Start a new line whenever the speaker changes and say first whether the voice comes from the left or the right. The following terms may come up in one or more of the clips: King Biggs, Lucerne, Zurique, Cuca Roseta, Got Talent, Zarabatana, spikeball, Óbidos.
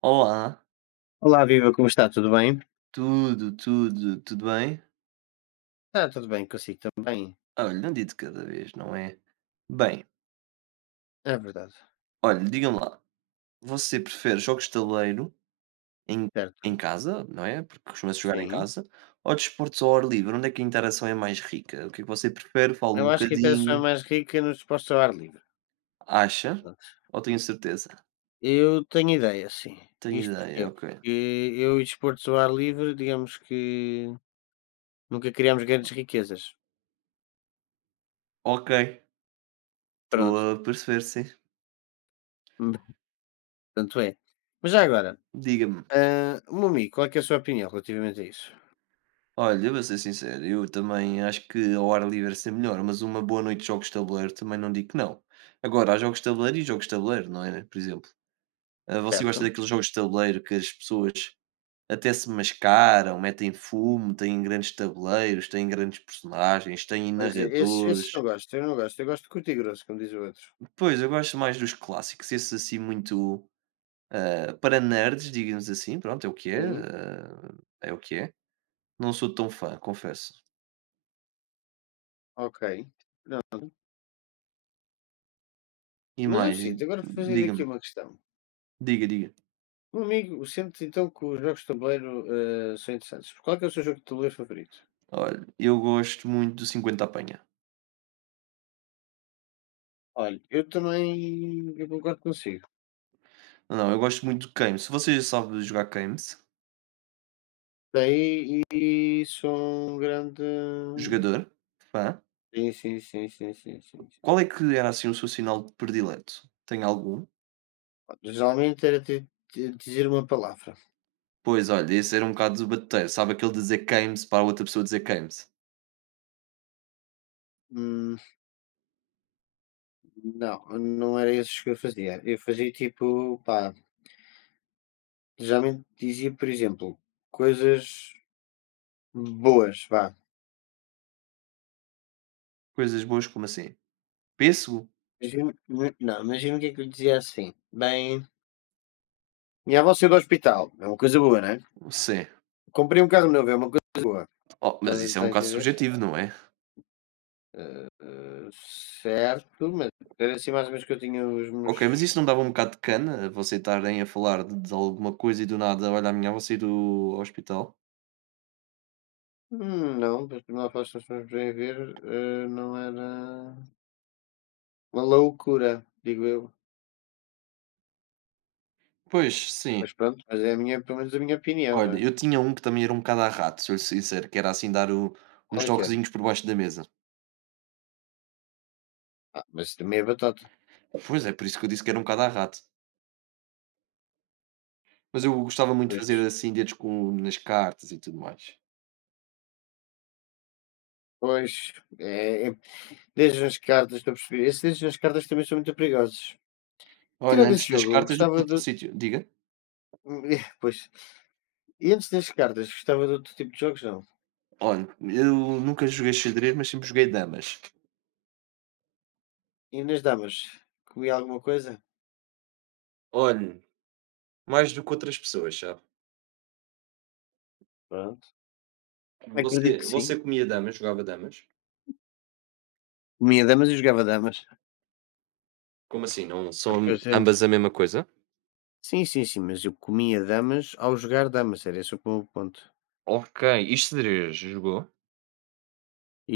right: Olá,
left: Olá, viva, como está? Tudo bem?
right: tudo bem?
left: Está tudo bem consigo também?
right: Olha, não dia de cada vez, não é? Bem,
left: É verdade,
right: olha, diga-me lá, você prefere jogos de tabuleiro em, em
left: certo?
right: casa, não é? Porque costuma-se jogar em
left: Sim.
right: casa, ou desportos ao ar livre? Onde é que a interação é mais rica? O que é que você prefere? Fala
left: Eu
right: um
left: acho que a interação é
right: bocadinho.
left: mais rica nos esportes ao ar livre.
right: Acha?
left: Pronto.
right: Ou tenho certeza?
left: Eu tenho ideia, sim.
right: Tenho
left: Isto
right: ideia,
left: porquê?
right: ok.
left: Porque eu e desportos ao ar livre, digamos que nunca criámos grandes riquezas.
right: Ok, estou
left: Pronto,
right: a perceber, sim.
left: tanto é. Mas já agora,
right: Diga-me.
left: meu amigo, que é a sua opinião relativamente a isso?
right: Olha, eu vou ser sincero, eu também acho que ao ar livre é sempre melhor, mas uma boa noite de jogos de tabuleiro também não digo que não. Agora, há jogos de tabuleiro e jogos de tabuleiro, não é? Né? Por exemplo, você gosta
left: Certo?
right: daqueles jogos de tabuleiro que as pessoas até se mascaram, metem fumo, têm grandes tabuleiros, têm grandes personagens, têm
left: Pois é, esses,
right: narradores.
left: esses não gosto, eu não gosto. Eu gosto de curto e grosso, como diz o outro.
right: Pois, eu gosto mais dos clássicos, esses assim muito para nerds, digamos assim, pronto, é o que é,
left: Sim,
right: é o que é. Não sou tão fã, confesso.
left: ok.
right: E
left: Mas é o
right: mais,
left: seguinte, agora fazer aqui
right: diga-me,
left: uma questão.
right: diga, diga.
left: Um amigo sente então que os jogos de tabuleiro, são interessantes. Qual é que é o seu jogo de tabuleiro favorito?
right: Olha, eu gosto muito do 50 apanha.
left: Olha, eu também eu concordo consigo.
right: Não, não, eu gosto muito do Kame. Se você já sabe jogar Kames,
left: Daí e sou um grande
right: jogador, fã,
left: sim, sim, sim, sim, sim, sim, sim.
right: qual é que era assim o seu sinal predileto? Tem algum?
left: Pá, geralmente era dizer uma palavra.
right: Pois olha, esse era um bocado debateiro. Sabe aquele de dizer Kames para outra pessoa dizer Kames?
left: Hum, não, não era esses que eu fazia. Eu fazia tipo, pá, geralmente dizia, por exemplo, coisas boas, vá.
right: Coisas boas como assim? Pêssego?
left: Imagino não, imagino o que é que eu dizia assim: "Bem, minha avó saiu do hospital, é uma coisa boa, né?
right: Sim.
left: Comprei um carro novo, é uma coisa boa".
right: Oh, mas isso é
left: Está
right: um
left: a
right: bocado
left: entender?
right: subjetivo, não é?
left: Hã, certo, mas era assim mais ou menos que eu tinha os
right: Ok, mas
left: meus
right: isso não dava um bocado de cana? Você estarem a falar de alguma coisa e do nada, olha, amanhã vou sair do hospital?
left: não, para tornar fácil para poderem ver, hã, não era uma loucura, digo eu.
right: Pois, sim.
left: Mas pronto, mas é a minha pelo menos a minha opinião, não
right: Olha,
left: é?
right: eu tinha um que também era um bocado à rato, se eu lhe ser sincero, que era assim dar o uns
left: Qual é que era?
right: toquezinhos por baixo da mesa.
left: Ah, mas também é batata.
right: Pois, é por isso que eu disse que era um bocado à rato. Mas eu gostava muito de
left: Pois,
right: fazer assim dedos com nas cartas e tudo mais.
left: pois, é desde nas cartas, estou a perceber. Esses desde nas cartas também são muito perigosos.
right: Olha,
left: Tirando esse
right: antes nas
left: jogo, eu
right: cartas do que
left: gostava
right: noutro
left: de
right: sítio. Diga?
left: pois. E antes das cartas, gostava de outro tipo de jogos? Não.
right: Olha, eu nunca joguei xadrez, mas sempre joguei damas.
left: E nas damas, comia alguma coisa?
right: Olha, mais do que outras pessoas, sabe.
left: Pronto. Acredito
right: Você
left: que sim.
right: você comia damas, jogava damas?
left: Comia damas e jogava damas.
right: Como assim, não
left: Ah, porque eu
right: são
left: sempre
right: ambas a mesma coisa?
left: sim, sim, sim, mas eu comia damas ao jogar damas, era esse o meu ponto.
right: Ok, e xadrez, jogou?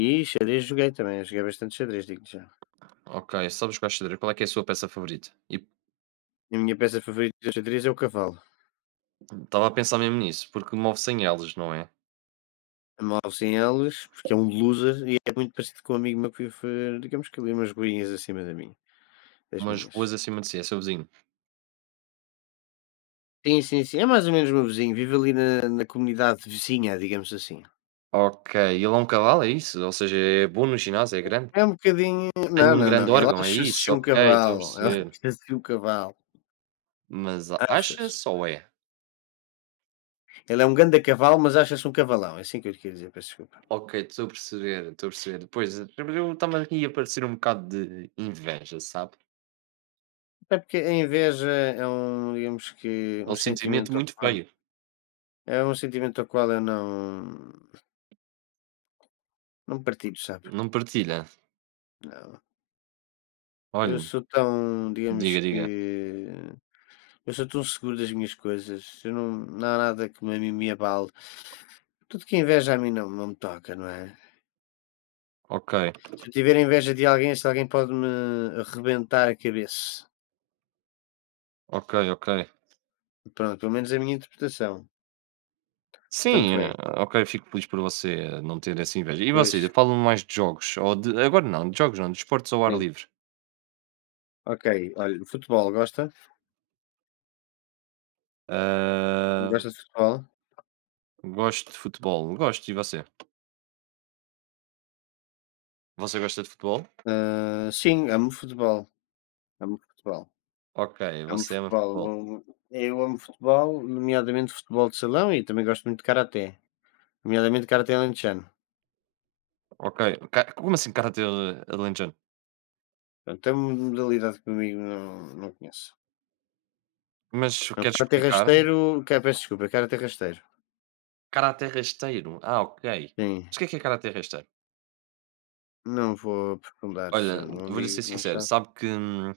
left: E xadrez joguei também, joguei bastante xadrez, digo já.
right: Ok, sabes jogar xadrez, qual é que é a sua peça favorita?
left: A minha peça favorita de xadrez é o cavalo.
right: Estava a pensar mesmo nisso, porque move 100 elos, não é?
left: Amarro sem elas, porque é um loser e é muito parecido com um amigo meu que, foi, digamos que ali umas goinhas acima da minha das
right: Umas ruas
left: minhas.
right: acima de si, é seu vizinho.
left: Sim, sim, sim. É mais ou menos meu vizinho, vive ali na comunidade vizinha, digamos assim.
right: Ok, ele é um cavalo, é isso? Ou seja, é bom no ginásio, é grande?
left: É um bocadinho
right: Tem
left: não,
right: um
left: não,
right: grande
left: não, ele
right: órgão, é isso?
left: acha-se um
right: Ok, estou a
left: cavalo, ele
right: perceber.
left: acha-se um cavalo,
right: Mas
left: acha-se.
right: acha-se ou é?
left: Ele é um ganda cavalo, mas acha-se um cavalão, é assim que eu lhe queria dizer, peço desculpa.
right: Ok, estou a perceber, estou a perceber. Pois, estava aqui a parecer um bocado de inveja, sabe?
left: É porque a inveja é um, digamos que,
right: É um
left: um
right: sentimento
left: sentimento ao
right: muito
left: qual
right: feio.
left: é um sentimento ao qual eu não partilho, sabe.
right: Não partilha.
left: Não. Eu
right: Olha,
left: sou tão, digamos
right: diga, diga.
left: que eu sou tão seguro das minhas coisas, eu não, não há nada que me abale. Tudo que é inveja a mim não, não me toca, não é?
right: Ok,
left: Se eu tiver inveja de alguém, se alguém pode me arrebentar a cabeça.
right: ok, ok.
left: Pronto, pelo menos é a minha interpretação.
right: Sim,
left: Portanto é.
right: ok, fico feliz por você não ter essa inveja. E
left: Pois,
right: vocês, eu falo mais de jogos, ou de agora não, de jogos não, de esportes ao ar
left: sim.
right: livre.
left: Ok, olha, futebol, gosta?
right: Ah,
left: Gosta de futebol?
right: gosto de futebol, gosto, e você? Você gosta de futebol?
left: Ah, sim, amo futebol. Amo futebol.
right: Ok,
left: Amo
right: você ama
left: futebol.
right: futebol.
left: Não- Eu amo futebol, nomeadamente futebol de salão e também gosto muito de karaté. Nomeadamente karaté alentejano.
right: Ok, como assim karatê alentejano?
left: Pronto, é uma modalidade que comigo não, não conheço.
right: Mas
left: O
right: quero
left: karatê
right: explicar?
left: rasteiro, ca peço desculpa, karatê rasteiro.
right: Karatê rasteiro, ah, ok.
left: Sim,
right: Mas o que é karatê rasteiro?
left: não vou aprofundar, se
right: Olha,
left: um
right: vou-lhe
left: amigo
right: ser
left: que não
right: sincero,
left: sabe.
right: sabe que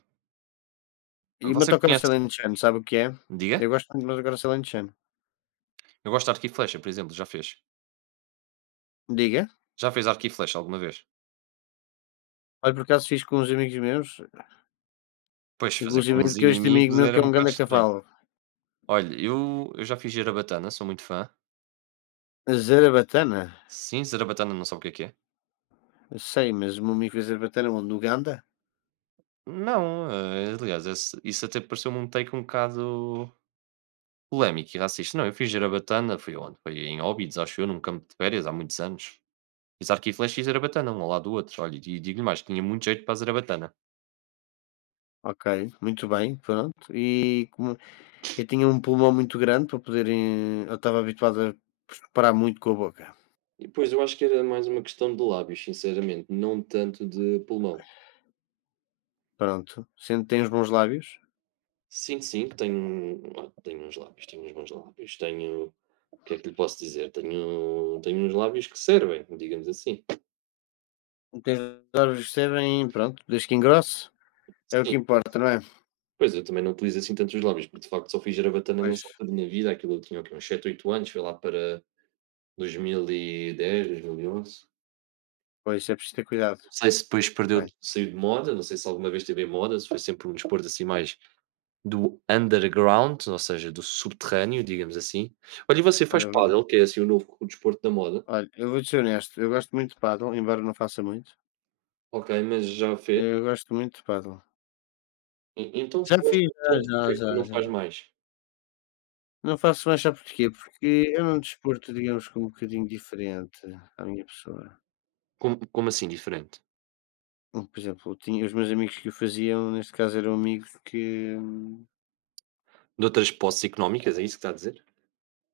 left: E
right: você
left: motocross
right: conhece,
left: alentejano, sabe o que é?
right: diga?
left: Eu gosto muito de motocross alentejano.
right: Eu gosto de arco e flecha, por exemplo, já fez?
left: Diga.
right: Já fez arco e flecha alguma vez?
left: Olha, por acaso fiz com uns amigos meus,
right: Pois, fazer com
left: inclusive
right: uns
left: com este amigo
right: inimigos
left: meu
right: era
left: que
right: um
left: é um
right: bocado
left: ganda
right: estranho.
left: cavalo.
right: Olha, eu já fiz Zarabatana, sou muito fã.
left: Zarabatana?
right: Sim, Zarabatana não sabe o que é que é?
left: Eu sei, mas o meu amigo fez Zarabatana onde? No Uganda?
right: Não, aliás, esse isso até pareceu-me um take um bocado polémico e racista. Não, eu fiz Zarabatana, foi onde? Foi em Óbidos, acho eu, num campo de férias, há muitos anos. Fiz arco e flecha e Zarabatana, um ao lado do outro. Olha, e digo-lhe mais, tinha muito jeito para a Zarabatana.
left: Ok, muito bem, pronto. E como eu tinha um pulmão muito grande para poder, eu estava habituado a parar muito com a boca.
right: E pois, eu acho que era mais uma questão de lábios, sinceramente, não tanto de pulmão.
left: Pronto, sendo que tens bons lábios,
right: Sim, sim, tenho uns lábios, tenho uns bons lábios, tenho, o que é que lhe posso dizer? Tenho uns lábios que servem, digamos assim.
left: tens lábios que servem, pronto, desde que engrosse, é o
right: Sim,
left: que importa, não é?
right: pois, eu também não utilizo assim tantos lábios, porque de facto só fiz gerabatana
left: Pois,
right: nessa altura da minha vida, aquilo eu tinha o quê? Uns 7 8 anos, foi lá para dois mil e dez dois mil e onze.
left: pois, é preciso ter cuidado.
right: Não sei se depois perdeu,
left: Bem,
right: saiu de moda, não sei se alguma vez teve em moda, se foi sempre um desporto assim mais do underground, ou seja, do subterrâneo, digamos assim. Olha, e você faz
left: olha, eu
right: pádel,
left: vou
right: que é assim o novo desporto da moda?
left: olha, eu vou-te ser honesto, eu gosto muito de paddle embora não faça muito,
right: Ok, mas já fez?
left: eu gosto muito de paddle.
right: Então se
left: Já
right: gosta
left: fiz, já,
right: tanto, porque
left: já,
right: é que não
left: já,
right: faz
left: já.
right: mais?
left: Não faço mais, sabe porquê? Porque é um desporto, digamos que é um bocadinho diferente à minha pessoa.
right: Como assim diferente?
left: Por exemplo, eu tinha os meus amigos que o faziam, neste caso eram amigos que
right: De outras posses económicas, é isso que está a dizer?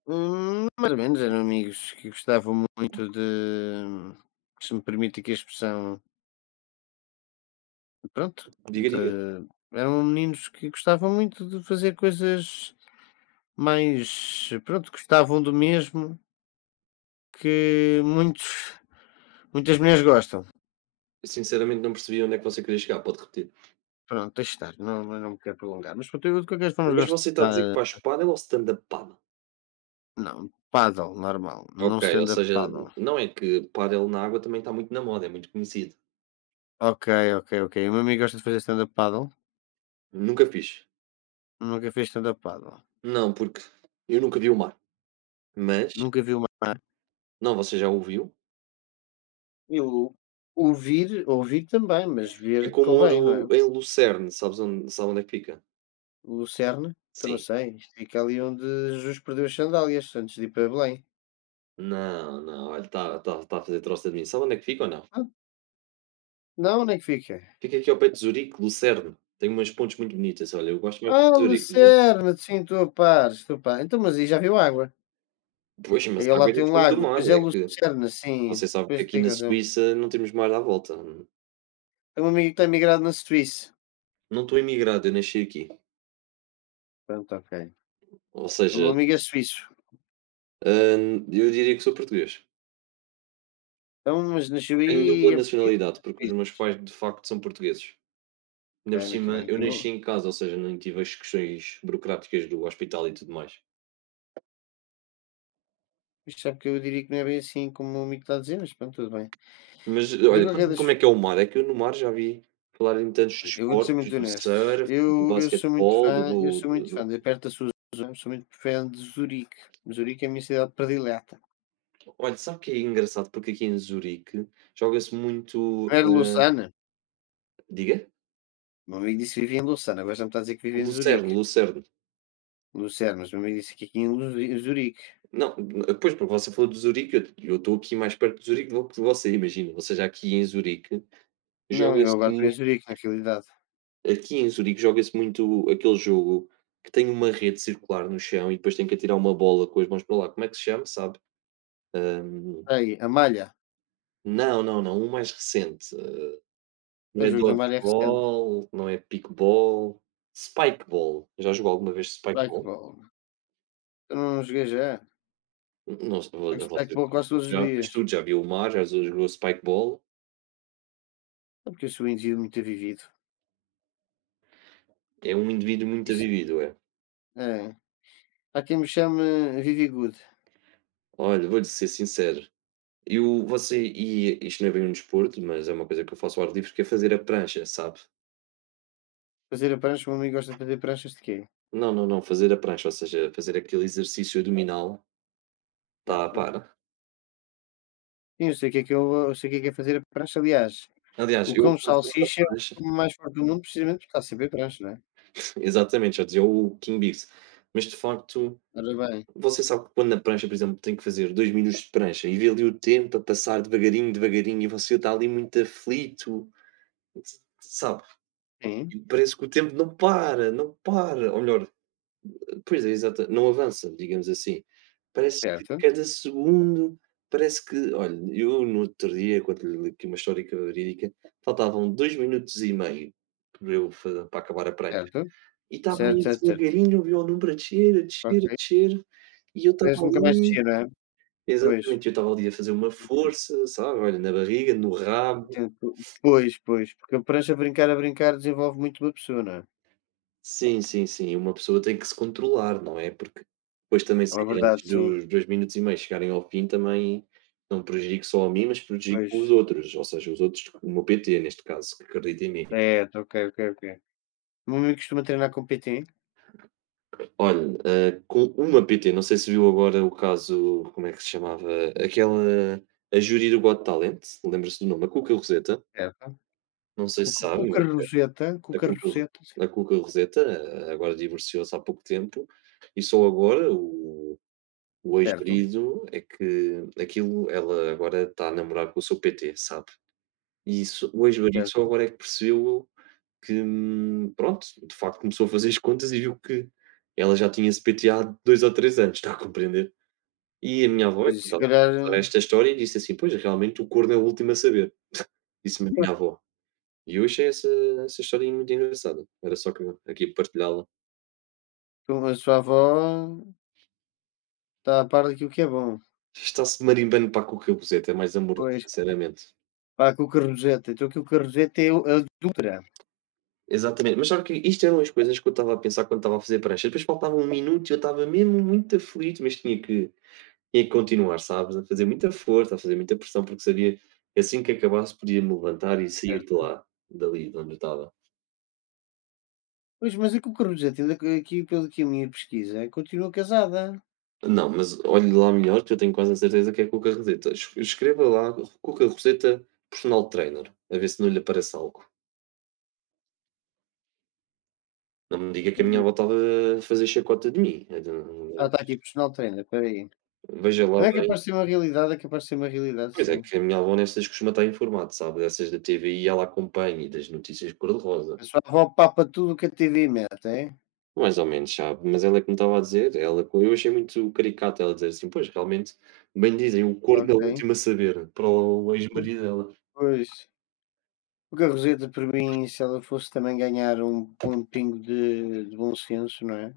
left: hum, mais ou menos, eram amigos que gostavam muito de, se me permite aqui a expressão, pronto,
right: Diga, diga.
left: de, eram meninos que gostavam muito de fazer coisas mais, pronto, gostavam do mesmo que muitos, muitas mulheres gostam.
right: Eu sinceramente não percebi onde é que você queria chegar, pode repetir.
left: Pronto, deixa estar, não, não me quero prolongar. Mas pronto, eu de qualquer forma
right: Mas
left: gosto
right: você
left: de,
right: está a dizer que
left: dar-
right: faz paddle ou stand-up paddle?
left: não, paddle, normal, não
right: Ok, ou
left: stand-up
right: seja,
left: paddle.
right: não é que paddle na água também está muito na moda, é muito conhecido.
left: Ok, ok, ok. O meu amigo gosta de fazer stand-up paddle,
right: Nunca fiz.
left: nunca fez stand-up paddle.
right: Não, porque eu nunca vi o mar. Mas,
left: Nunca vi uma
right: não, você já ouviu?
left: eu ouvir também, mas
right: É
left: ver
right: como
left: convém, não
right: ouro
left: é?
right: em Lucerne, sabes onde, sabe onde é que fica?
left: Lucerna? Então não
right: Sim.
left: sei, isto fica ali onde Jesus perdeu as sandálias antes de ir para Belém.
right: Não, não, olha, está a fazer troça de mim. Sabe onde é que fica ou não?
left: Ah, não, onde é que fica?
right: Fica aqui ao pé de Zurique, Lucerne. Tem umas pontes muito bonitas. Olha, eu gosto mais
left: Ah,
right: de Zurique, por exemplo.
left: Lucerna, sim, estou a par, estou a par. Então, mas aí já viu água.
right: Pois, mas
left: Aí
right: a água
left: lá
right: é
left: tem um
right: diferente do
left: lago,
right: mar.
left: pois é
right: É que
left: Lucerna, sim,
right: você sabe que
left: pois
right: aqui
left: tem
right: na
left: razão.
right: Suíça não temos mar à volta.
left: Tenho um amigo que está migrado na Suíça.
right: Não estou imigrado, eu nasci aqui.
left: Pronto, ok.
right: Ou
left: O meu
right: seja,
left: amigo é suíço.
right: eu diria que sou português.
left: Então, mas nasceu
right: Tenho
left: aí,
right: dupla
left: é português,
right: nacionalidade,
left: é
right: porque os meus
left: suíço.
right: pais de facto são portugueses. Ainda por
left: Ok, muito
right: cima,
left: bem.
right: eu nasci
left: Eu,
right: em casa, ou seja, não tive as questões burocráticas do hospital e tudo mais.
left: isto sabe que eu diria que não é bem assim como o meu amigo está a dizer, mas pronto, tudo bem.
right: Mas
left: De
right: olha,
left: qualquer
right: conta-me
left: das
right: como é que é o mar? É que eu no mar já vi falar em tantos
left: olha, eu vou-te ser
right: desportos,
left: muito
right: do
left: honesto,
right: surf, do
left: eu sou muito
right: basquetebol, do do
left: fã de perto da Suzano, sou muito fã de Zurique. Zurique é a minha cidade predileta.
right: do olha, sabe o que é engraçado? Porque aqui em Zurique joga-se muito
left: Não era Lausana?
right: diga?
left: Meu amigo disse que vivia em Lausana, agora já me está a dizer que vive em Zurique.
right: Lucerno, Lucerno.
left: Lucerne, mas meu amigo disse que aqui em Luzuri Zurique.
right: Não, depois porque você falou de Zurique, eu estou aqui mais perto de Zurique do que de você, imagino. Ou seja,
left: Não, eu
right: joga-se
left: agora estou em
right: muito
left: Zurique, na realidade.
right: aqui em Zurique joga-se muito aquele jogo que tem uma rede circular no chão e depois tem que atirar uma bola com as mãos para lá. Como é que se chama, sabe?
left: Aí, a malha,
right: Não, não, não, um mais recente. Não
left: o
right: é
left: jogo da malha é recente.
right: dodgeball, não é pickball, spikeball. Já jogou alguma vez spikeball?
left: Spikeball, eu não joguei já.
right: N não se vo
left: Jogo
right: vocês
left: Spikeball quase
right: parecem
left: todos
right: que
left: os
right: já fez
left: dias.
right: tudo, já viu o mar, já zo jogou spikeball.
left: É porque eu sou um indivíduo muito vivido.
right: É um indivíduo muito
left: Isso
right: avivido, é.
left: é. Há quem me chame Vivi Good.
right: Olha, vou-lhe ser sincero, eu você e isto não é bem um desporto, mas é uma coisa que eu faço ao ar livre, que é fazer a prancha, sabe.
left: Fazer a prancha, o meu amigo gosta de fazer pranchas de quê?
right: Não, não, não, fazer a prancha, ou seja, fazer aquele exercício abdominal. Está
left: Certo.
right: para.
left: Sim, eu sei o que é fazer a prancha, aliás,
right: Aliás,
left: o
right: eu
left: cão
right: quando faço a
left: salsicha é o
right: prancha.
left: cão mais forte do mundo precisamente porque está sempre em prancha, não é?
right: Exatamente, já dizia o King Biggs. Mas de facto,
left: Ora bem,
right: você sabe que quando na prancha, por exemplo, tem que fazer 2 minutos de prancha e vê ali o tempo a passar devagarinho, devagarinho, e você está ali muito aflito, sabe?
left: sim,
right: E parece que o tempo não para, não para. Ou melhor, pois é, exata, não avança, digamos assim. Parece que
left: certo,
right: cada segundo, parece que, olha, eu no outro dia, quando lhe li aqui uma história verídica, faltavam 2 minutos e meio para eu para acabar a prancha.
left: certo,
right: E estava
left: certo,
right: eles
left: certo, certo,
right: devagarinho, o violão para descer, a descer,
left: ok.
right: a e eu estava
left: Parece que nunca mais
right: ali
left: descia, não é? Pois,
right: exatamente, eu estava ali a fazer uma
left: entendo,
right: força, sabe, olha, na barriga, no rabo.
left: entendo, po pois, pois, porque a prancha a brincar desenvolve muito uma pessoa, não é?
right: Sim, sim, sim, uma pessoa tem que se controlar, não é, porque depois também
left: É uma
right: sair antes
left: verdade, sim,
right: dos 2 minutos e meio chegarem ao fim também não prejudico só a mim, mas prejudico os
left: pois,
right: outros, ou seja, os outros, o meu PT, neste caso, que acredita em mim.
left: certo, ok, ok, ok. O meu amigo costuma treinar com patins,
right: Olha, com uma PT, não sei se viu agora o caso, como é que se chamava? Aquela, a júri do Got Talent, lembra-se do nome? A Cuca Roseta,
left: certo,
right: não sei
left: com
right: se
left: com com
right: sabe, mas
left: carrozeta,
right: a Cuca, a Cuca Roseta agora divorciou-se há pouco tempo e só agora o
left: certo.
right: ex-marido é que aquilo, ela agora está a namorar com o seu PT, sabe? E isso, o ex-marido só
left: Certo.
right: agora é que percebeu que, pronto, de facto começou a fazer as contas e viu que ela já tinha se PTAado 2 ou 3 anos, está a compreender? E a minha avó é
left: Pois,
right: que me
left: se
right: estava a
left: calhar,
right: contar
left: eh,
right: esta história e disse assim: "Pois, realmente o corno é o último a saber", disse-me a minha avó. E eu achei essa história muito engraçada. Era só que aqui partilhá-la.
left: então a sua avó está a par daquilo que é bom.
right: Está-se marimbando para a cucabuzeta, é mais amoroso,
left: Pois,
right: sinceramente.
left: pá, com o Cornojeta. Então que o Cornojeta é o adulterado,
right: Exatamente, mas sabe que isto eram as coisas que eu estava a pensar quando estava a fazer prancha. Depois faltava 1 minuto e eu estava mesmo muito aflito, mas tinha que continuar, sabes, a fazer muita força, a fazer muita pressão, porque sabia, assim que acabasse podia-me levantar e sair de
left: certo?
right: lá, dali de onde eu estava.
left: Pois, mas a Cucarujeta, ainda que aqui, pelo que a minha pesquisa, continua casada.
right: Não, mas olhe lá melhor, que eu tenho quase a certeza que é Cuca Roseta. Es escreva lá Cuca Roseta personal trainer, a ver se não lhe aparece algo. Não me diga que a minha
left: Hum.
right: avó estava a fazer chacota de mim. Eu
left: Ah,
right: não-
left: está aqui, personal trainer, espera aí.
right: Veja lá
left: Então é
right: bem.
left: capaz de ser uma realidade, é capaz de ser uma realidade,
right: Pois é
left: sim.
right: que a minha avó nessas costuma estar informada, sabe, dessas da TVI ela acompanha e das notícias cor-de-rosa.
left: A sua avó papa tudo o que a TV mete, é?
right: Mais ou menos sabe, mas ela é que me estava a dizer, ela co eu achei muito caricato ela dizer assim: "Pois, realmente, bem dizem, o corno é o
left: Ok.
right: último a saber", para o
left: Hum.
right: ex-marido dela.
left: Pois. O Cornojeta, para mim, se ela fosse também ganhar um bom pingo de bom senso, não é?